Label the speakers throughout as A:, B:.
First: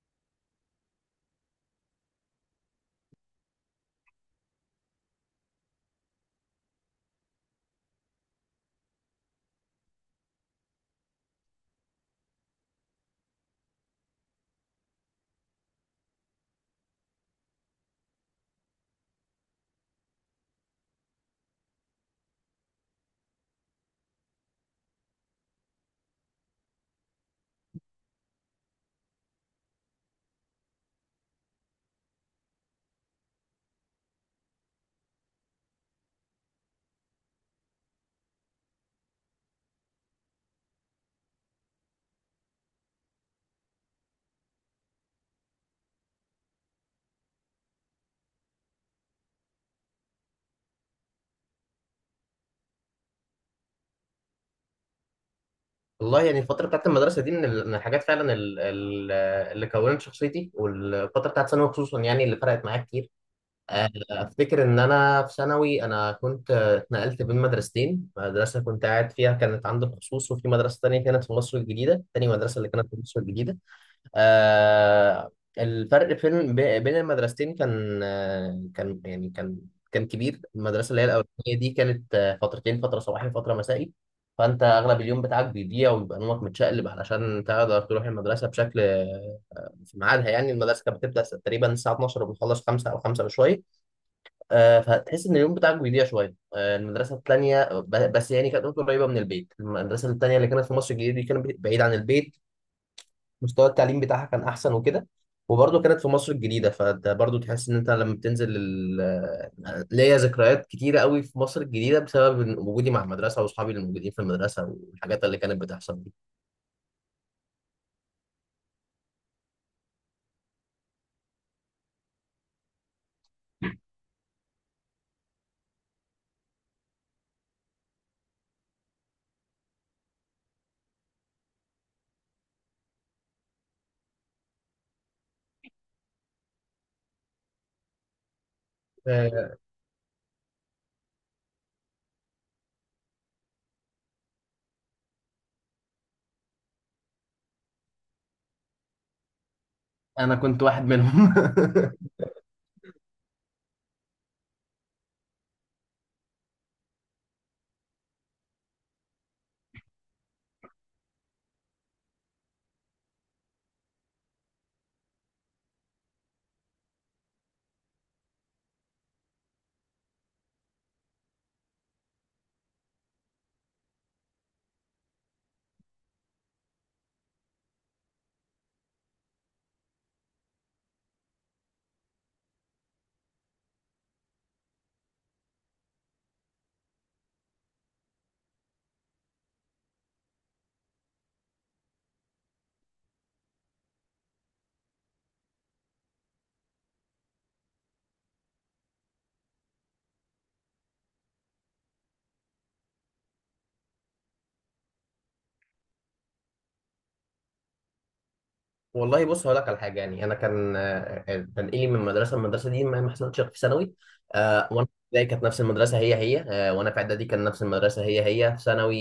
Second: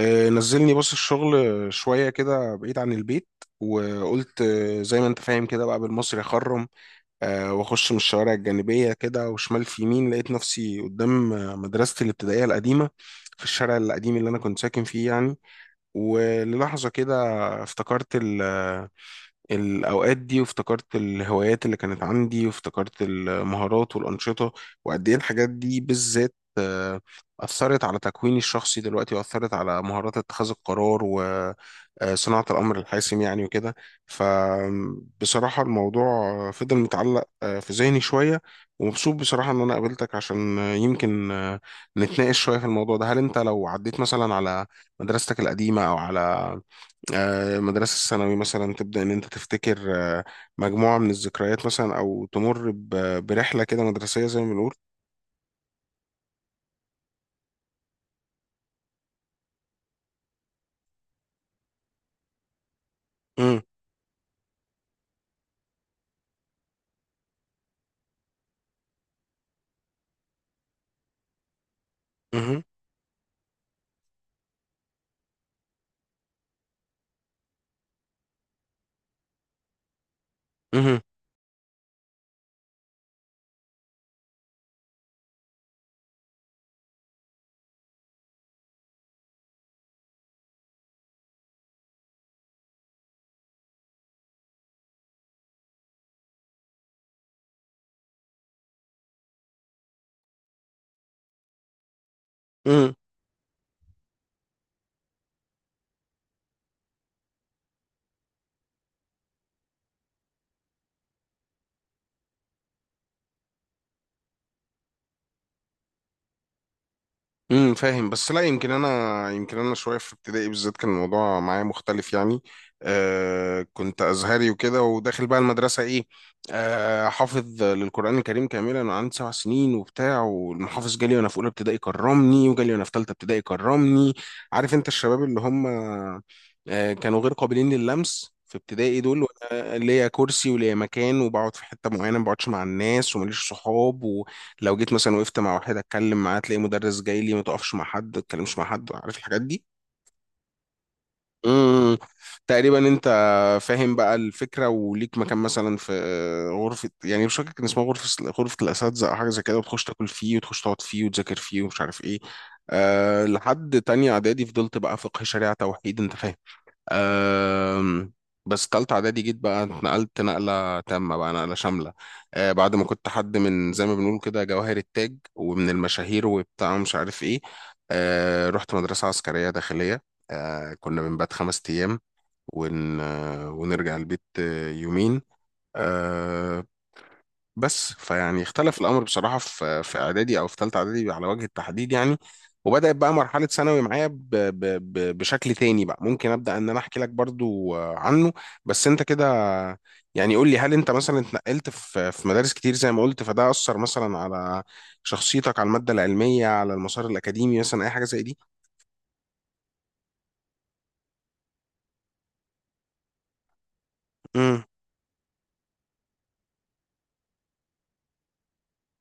A: نزلني بص الشغل شوية كده بعيد عن البيت. وقلت زي ما انت فاهم كده بقى بالمصري اخرم. واخش من الشوارع الجانبية كده وشمال في يمين لقيت نفسي قدام مدرستي الابتدائية القديمة في الشارع القديم اللي انا كنت ساكن فيه يعني. وللحظة كده افتكرت الأوقات دي، وافتكرت الهوايات اللي كانت عندي، وافتكرت المهارات والأنشطة، وقد إيه الحاجات دي بالذات أثرت على تكويني الشخصي دلوقتي، وأثرت على مهارات اتخاذ القرار وصناعة الأمر الحاسم يعني وكده. فبصراحة الموضوع فضل متعلق في ذهني شوية، ومبسوط بصراحة إن أنا قابلتك عشان آه، يمكن آه، نتناقش شوية في الموضوع ده. هل أنت لو عديت مثلا على مدرستك القديمة أو على مدرسة الثانوي مثلا، تبدأ إن أنت تفتكر مجموعة من الذكريات مثلا، أو تمر برحلة كده مدرسية زي ما بنقول؟
B: والله يعني الفترة بتاعت المدرسة دي من الحاجات فعلا اللي كونت شخصيتي، والفترة بتاعت ثانوي خصوصا يعني اللي فرقت معايا كتير.
A: مم.
B: أفتكر إن أنا في ثانوي أنا كنت اتنقلت بين مدرستين، مدرسة كنت قاعد فيها كانت عندي خصوص، وفي مدرسة تانية كانت في مصر الجديدة، تاني مدرسة
A: مهم.
B: اللي كانت في مصر الجديدة. آه، الفرق فين بين المدرستين كان، يعني كان كبير. المدرسة
A: مهم.
B: اللي هي الأولانية دي كانت فترتين، فترة صباحي وفترة مسائي، فأنت أغلب اليوم بتاعك بيضيع ويبقى نومك متشقلب علشان تقدر تروح المدرسة بشكل في ميعادها. يعني المدرسة كانت بتبدأ تقريبا الساعة 12 وبنخلص 5 أو 5 وشوية، فتحس إن اليوم بتاعك بيضيع شوية. المدرسة التانية بس يعني كانت قريبة من البيت، المدرسة التانية اللي كانت في مصر الجديدة دي كانت بعيدة عن البيت،
A: مهم.
B: مستوى التعليم بتاعها كان احسن وكده. وبرضه كانت في مصر الجديدة، فانت برضه تحس ان انت لما بتنزل ليا ذكريات كتيرة قوي في مصر الجديدة بسبب إن وجودي مع المدرسة واصحابي اللي موجودين في المدرسة والحاجات اللي كانت بتحصل دي.
A: فاهم، بس لا، يمكن انا شويه في ابتدائي بالذات كان الموضوع معايا مختلف يعني. كنت ازهري وكده، وداخل بقى المدرسه ايه، حافظ للقران الكريم كاملا انا عندي سبع سنين وبتاع، والمحافظ جالي وانا في اولى ابتدائي كرمني، وجالي وانا في ثالثه ابتدائي كرمني. عارف انت الشباب اللي هم كانوا غير قابلين للمس في ابتدائي دول،
B: آه،
A: وانا ليا كرسي وليا مكان وبقعد في حته معينه، ما بقعدش مع الناس وماليش صحاب. لو جيت مثلا وقفت مع واحد اتكلم معاه تلاقي مدرس جاي لي، ما تقفش مع حد، ما تتكلمش مع حد، عارف الحاجات دي.
B: انا كنت واحد منهم.
A: امم، تقريبا انت فاهم بقى الفكره، وليك مكان مثلا في غرفه، يعني مش فاكر كان اسمها غرفه الاساتذه او حاجه زي كده، وتخش تاكل فيه، وتخش تقعد فيه، وتذاكر فيه ومش عارف ايه. لحد تانية اعدادي فضلت بقى فقه شريعه توحيد، انت فاهم. أم. بس تالتة إعدادي جيت بقى اتنقلت نقلة تامة بقى، نقلة شاملة. بعد ما كنت حد من زي ما بنقول كده جواهر التاج ومن المشاهير وبتاع مش عارف إيه، رحت مدرسة عسكرية داخلية. كنا بنبات خمس أيام ون... آه، ونرجع البيت يومين. آه، بس فيعني اختلف الامر بصراحه في اعدادي او في ثالثه اعدادي على وجه التحديد يعني. وبدات بقى مرحله ثانوي معايا ب ب ب بشكل تاني بقى. ممكن ابدا ان انا احكي لك برضو عنه، بس انت كده يعني قول لي، هل انت مثلا اتنقلت في مدارس كتير زي ما قلت، فده اثر مثلا على شخصيتك، على الماده العلميه، على المسار الاكاديمي مثلا، اي حاجه زي دي؟
B: والله بص، هقول لك على حاجه. يعني انا كان تنقلي من مدرسه لمدرسه دي ما حصلتش غير في ثانوي.
A: امم.
B: وانا في ابتدائي كانت نفس المدرسه هي هي، وانا في اعدادي كان نفس المدرسه هي هي. في ثانوي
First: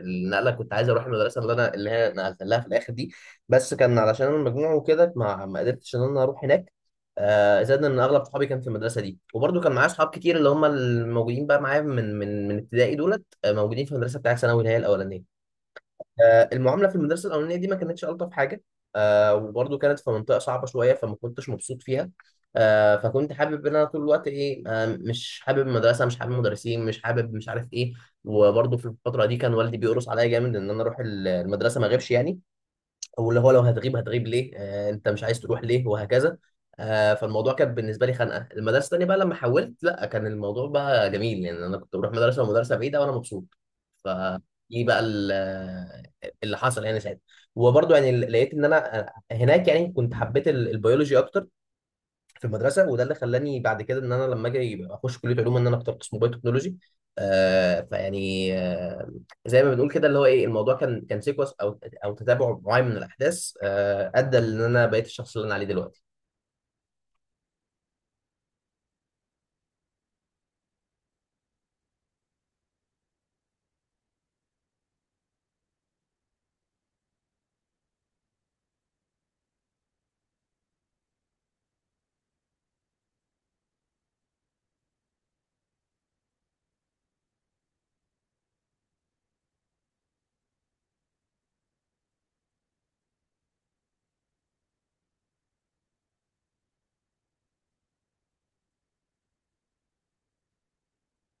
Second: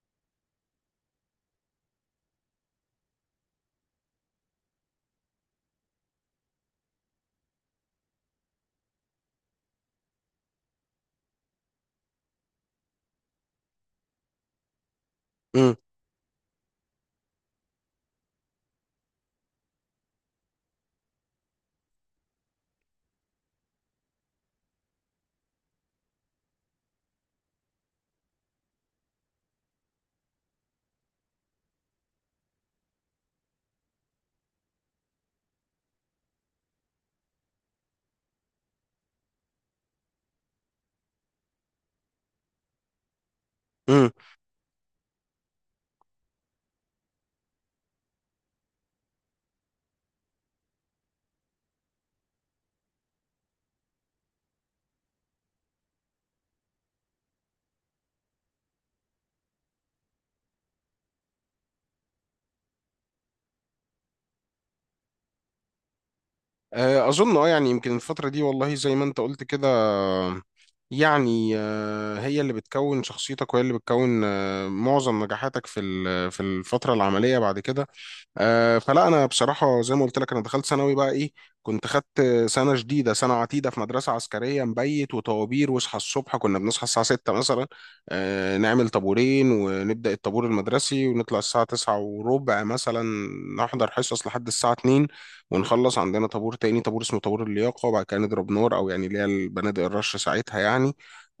B: النقله، كنت عايز اروح المدرسه اللي هي نقلت لها في الاخر دي، بس كان علشان انا المجموع وكده ما قدرتش ان انا اروح هناك. زائد ان اغلب صحابي كان في المدرسه دي، وبرده كان معايا اصحاب كتير اللي هم الموجودين بقى معايا من من ابتدائي دولت، موجودين في المدرسه بتاعت ثانوي اللي هي الاولانيه.
A: امم.
B: المعامله في المدرسه الاولانيه دي ما كانتش الطف حاجه، وبرضه كانت في منطقه صعبه شويه فما كنتش مبسوط فيها. فكنت حابب ان انا طول الوقت ايه، مش حابب المدرسه، مش حابب المدرسين، مش حابب مش عارف ايه. وبرضه في الفتره دي كان والدي بيقرص عليا جامد ان انا اروح المدرسه ما اغيبش يعني، واللي هو لو هتغيب هتغيب ليه، انت مش عايز تروح ليه وهكذا. فالموضوع كان بالنسبه لي خنقه. المدرسه الثانيه بقى لما حولت لا، كان الموضوع بقى جميل، يعني انا كنت بروح مدرسه ومدرسه بعيده وانا مبسوط. ف
A: امم.
B: دي بقى ال- اللي حصل يعني ساعتها. وبرضه يعني لقيت ان انا هناك يعني كنت حبيت البيولوجي اكتر في المدرسه، وده اللي خلاني بعد كده ان انا لما اجي اخش كليه علوم ان انا اخترت اسمه بايو تكنولوجي. آه فيعني آه زي ما بنقول كده اللي هو ايه، الموضوع كان سيكونس او تتابع معين من الاحداث، آه، ادى ان انا بقيت الشخص اللي انا عليه دلوقتي.
A: أظن يعني يمكن الفترة دي، والله زي ما أنت قلت كده، يعني هي اللي بتكون شخصيتك، وهي اللي بتكون معظم نجاحاتك في في الفترة العملية بعد كده. فلا انا بصراحه زي ما قلت لك، انا دخلت ثانوي بقى ايه، كنت خدت سنه جديده، سنه عتيده، في مدرسه عسكريه، مبيت وطوابير، واصحى الصبح، كنا بنصحى الساعه 6 مثلا، نعمل طابورين ونبدا الطابور المدرسي، ونطلع الساعه 9 وربع مثلا، نحضر حصص لحد الساعه 2، ونخلص عندنا طابور تاني، طابور اسمه طابور اللياقه، وبعد كده نضرب نار، او يعني اللي هي البنادق الرش ساعتها يعني.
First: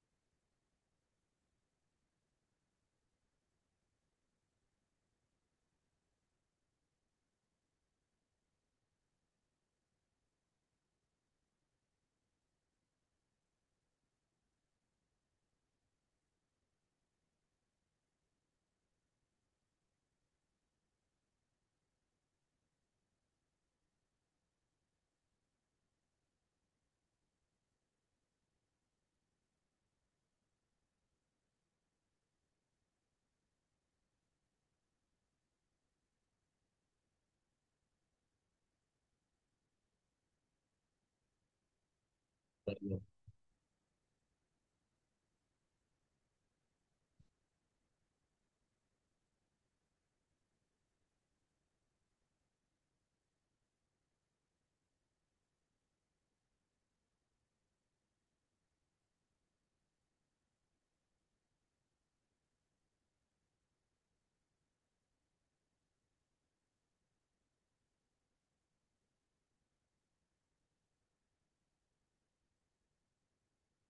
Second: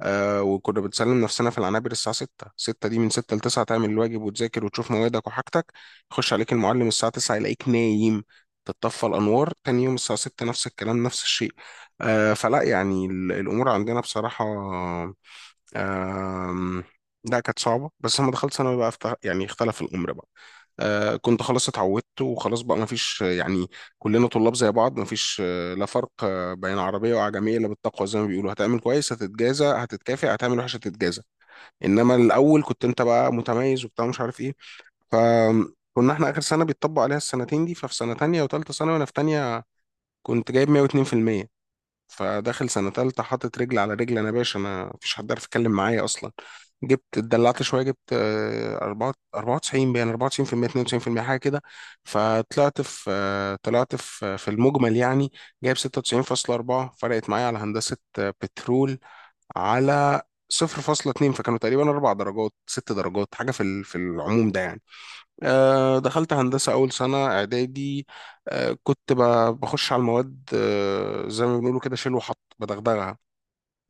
A: وكنا بنسلم نفسنا في العنابر الساعة 6. 6 دي من 6 ل 9 تعمل الواجب وتذاكر وتشوف موادك وحاجتك. يخش عليك المعلم الساعة 9 يلاقيك نايم، تتطفى الأنوار، تاني يوم الساعة 6 نفس الكلام نفس الشيء. فلا يعني الأمور عندنا بصراحة، آم، لا كانت صعبة. بس لما دخلت ثانوي بقى يعني اختلف الأمر بقى، كنت خلاص اتعودت، وخلاص بقى مفيش يعني، كلنا طلاب زي بعض، مفيش لا فرق بين عربية وعجمية إلا بالتقوى زي ما بيقولوا. هتعمل كويس هتتجازى هتتكافئ، هتعمل وحش هتتجازى. إنما الأول كنت أنت بقى متميز وبتاع مش عارف إيه. فكنا احنا اخر سنه بيتطبق عليها السنتين دي، ففي سنه تانية وتالتة ثانوي، وانا في تانية كنت جايب 102%. فداخل سنه تالتة حاطط رجل على رجل، انا يا باشا انا مفيش حد عارف يتكلم معايا اصلا. جبت اتدلعت شويه، جبت 4 94 بين 94% 92% حاجه كده. فطلعت في آه، طلعت في آه، في المجمل يعني جايب 96.4، فرقت معايا على هندسه بترول على 0.2، فكانوا تقريبا اربع درجات ست درجات حاجه في في العموم ده يعني. دخلت هندسة أول سنة إعدادي، كنت بخش على المواد زي ما بنقولوا كده، شيل وحط بدغدغها.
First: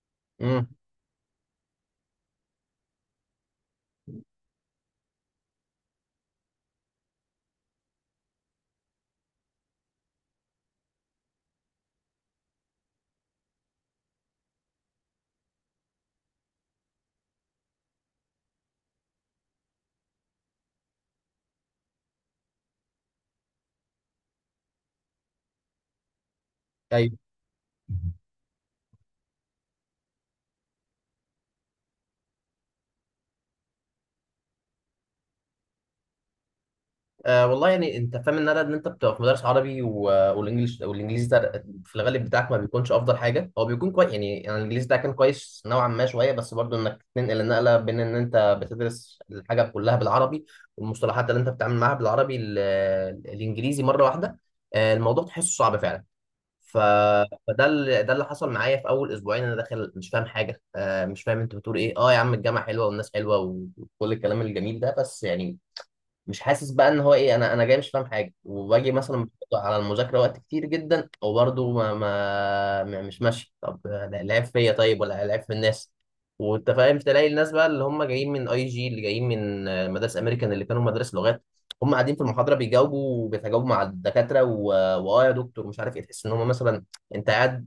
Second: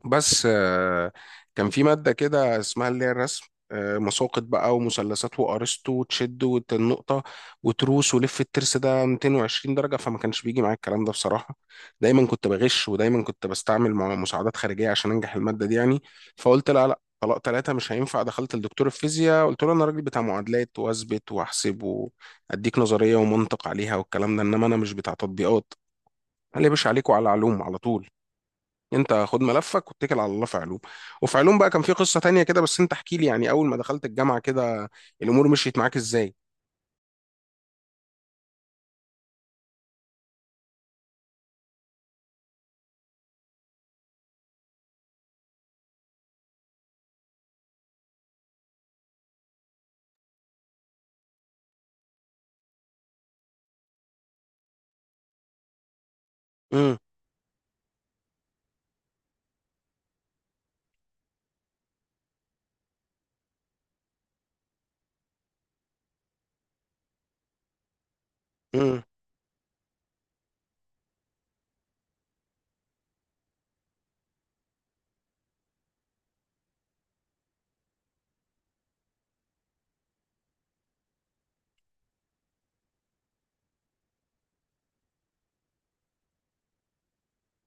A: بس
B: امم،
A: كان في مادة كده اسمها اللي هي الرسم، مساقط بقى ومثلثات وأرسطو وتشد والنقطة وتروس ولف الترس ده 220 درجة. فما كانش بيجي معايا الكلام ده بصراحة، دايما كنت بغش، ودايما كنت بستعمل مع مساعدات خارجية عشان أنجح المادة دي يعني. فقلت لا لا، طلاق ثلاثة مش هينفع، دخلت لدكتور الفيزياء قلت له أنا راجل بتاع معادلات، وأثبت وأحسب وأديك نظرية ومنطق عليها والكلام ده، إنما أنا مش بتاع تطبيقات. قال لي يا باشا عليك وعلى علوم على طول، انت خد ملفك واتكل على الله في علوم. وفي علوم بقى كان في قصة تانية كده، بس انت احكي لي يعني، اول ما دخلت الجامعة كده الامور مشيت معاك ازاي؟
B: آه، والله يعني انت فاهم ان انا ان انت بتبقى في مدرس عربي والانجليش والانجليزي ده في الغالب بتاعك ما بيكونش افضل حاجه، هو بيكون كويس يعني. يعني الانجليزي ده كان كويس نوعا ما شويه، بس برضو انك تنقل النقله بين ان انت بتدرس الحاجه كلها بالعربي والمصطلحات اللي انت بتتعامل معاها بالعربي، الانجليزي مره واحده، آه الموضوع تحسه صعب فعلا. ف...
A: امم.
B: فده اللي ده اللي حصل معايا في اول اسبوعين. انا داخل مش فاهم حاجه، مش فاهم انت بتقول ايه، اه يا عم الجامعه حلوه والناس حلوه وكل الكلام الجميل ده، بس يعني مش حاسس بقى ان هو ايه. انا جاي مش فاهم حاجه، وباجي مثلا بحط على المذاكره وقت كتير جدا وبرضه مش ماشي. طب لا- العيب فيا طيب ولا العيب في الناس؟ وانت فاهم، تلاقي الناس بقى اللي هم جايين من اي جي، اللي جايين من مدارس امريكان اللي كانوا مدارس لغات، هم قاعدين في المحاضره بيجاوبوا وبيتجاوبوا مع الدكاتره، واه يا دكتور مش عارف ايه. تحس ان هم مثلا، انت قاعد،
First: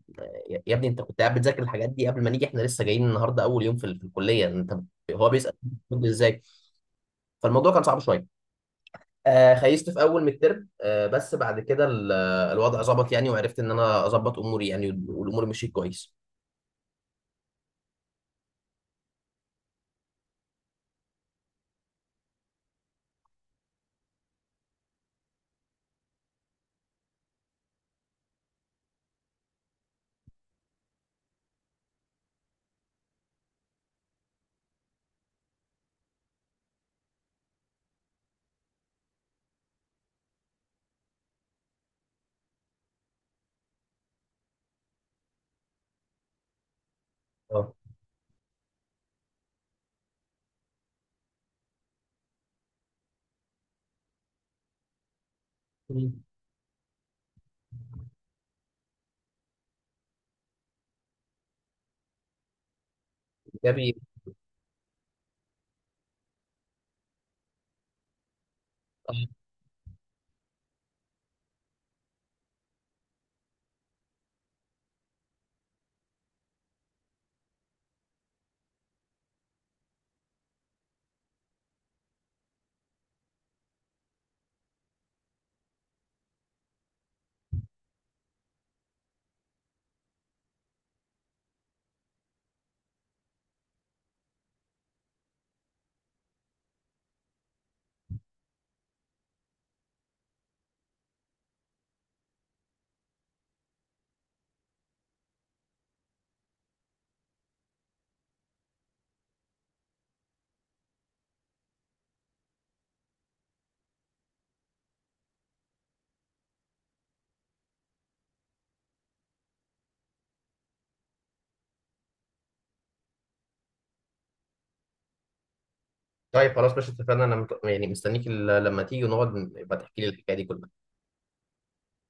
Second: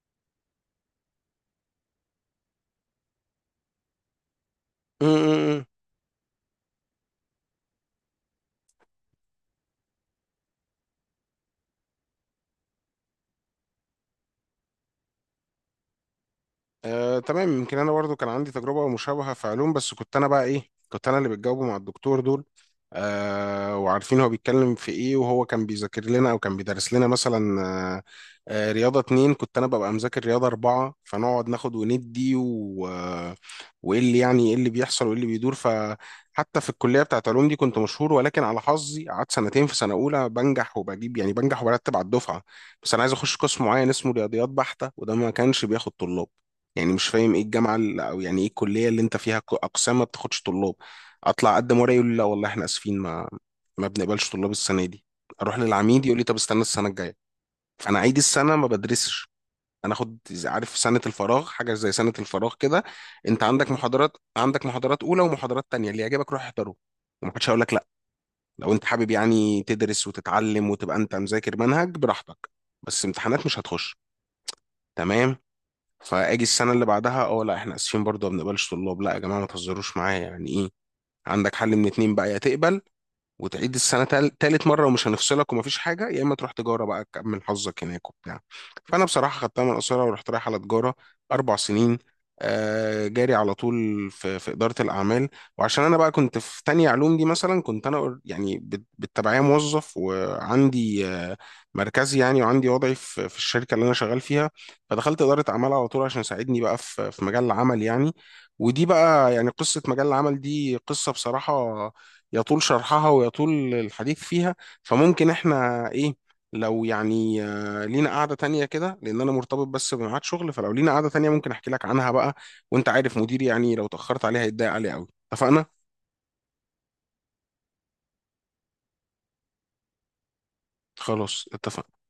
B: يا ابني انت كنت قاعد بتذاكر الحاجات دي قبل ما نيجي، احنا لسه جايين النهارده اول يوم في في الكليه. انت هو بيسال
A: امم.
B: ازاي؟ فالموضوع كان صعب شويه. آه، خيست في اول من الترم، آه، بس بعد كده الوضع ظبط يعني، وعرفت ان انا اظبط اموري يعني، والامور مشيت كويس.
A: تمام. يمكن انا برضو كان عندي تجربه مشابهه في علوم، بس كنت انا بقى ايه، كنت انا اللي بتجاوبه مع الدكتور دول، وعارفين هو بيتكلم في ايه. وهو كان بيذاكر لنا او كان بيدرس لنا مثلا رياضه اتنين، كنت انا ببقى مذاكر رياضه اربعه، فنقعد ناخد وندي و آه، وايه اللي يعني ايه اللي بيحصل وايه اللي بيدور. فحتى في الكليه بتاعت علوم دي كنت مشهور، ولكن على حظي قعدت سنتين في سنه اولى، بنجح وبجيب يعني، بنجح وبرتب على الدفعه. بس انا عايز اخش قسم معين اسمه رياضيات بحته، وده ما كانش بياخد طلاب، يعني مش فاهم ايه
B: اه،
A: الجامعه اللي، او يعني ايه الكليه اللي انت فيها اقسام ما بتاخدش طلاب. اطلع اقدم ورقه يقول لي لا والله احنا اسفين، ما ما بنقبلش طلاب السنه دي. اروح للعميد يقول
B: مم.
A: لي طب استنى السنه الجايه. فانا عيد السنه ما بدرسش، انا اخد عارف سنه الفراغ، حاجه زي سنه الفراغ كده. انت عندك
B: جابي.
A: محاضرات، عندك محاضرات اولى ومحاضرات تانية، اللي يعجبك روح احضره، ومحدش هيقول لك لا. لو انت حابب يعني تدرس وتتعلم وتبقى انت مذاكر منهج براحتك، بس امتحانات مش هتخش، تمام. فاجي السنه اللي بعدها، اه لا احنا اسفين برضه ما بنقبلش طلاب. لا يا جماعه ما تهزروش معايا، يعني ايه؟ عندك حل من اتنين بقى، يا تقبل وتعيد السنة تالت مرة، ومش هنفصلك ومفيش حاجة، يا إما تروح تجارة بقى تكمل حظك هناك وبتاع. فأنا بصراحة خدتها من قصيرة ورحت رايح على تجارة، أربع سنين جاري على طول في, إدارة الأعمال. وعشان أنا بقى كنت في تانية علوم دي، مثلا كنت أنا يعني بالتبعية موظف، وعندي مركزي يعني، وعندي وضعي في, الشركة اللي أنا شغال فيها. فدخلت إدارة أعمال على طول عشان يساعدني بقى في, مجال العمل يعني. ودي بقى يعني قصة مجال العمل دي، قصة بصراحة يطول شرحها ويطول الحديث فيها. فممكن احنا ايه، لو يعني لينا قعدة تانية كده، لأن أنا مرتبط بس بميعاد شغل، فلو لينا قعدة تانية ممكن أحكي لك عنها بقى. وأنت عارف مديري يعني لو تأخرت عليها هيتضايق عليه أوي. اتفقنا؟
B: طيب خلاص ماشي، اتفقنا. انا يعني مستنيك لما تيجي ونقعد يبقى تحكي لي الحكايه دي كلها.
A: خلاص اتفقنا.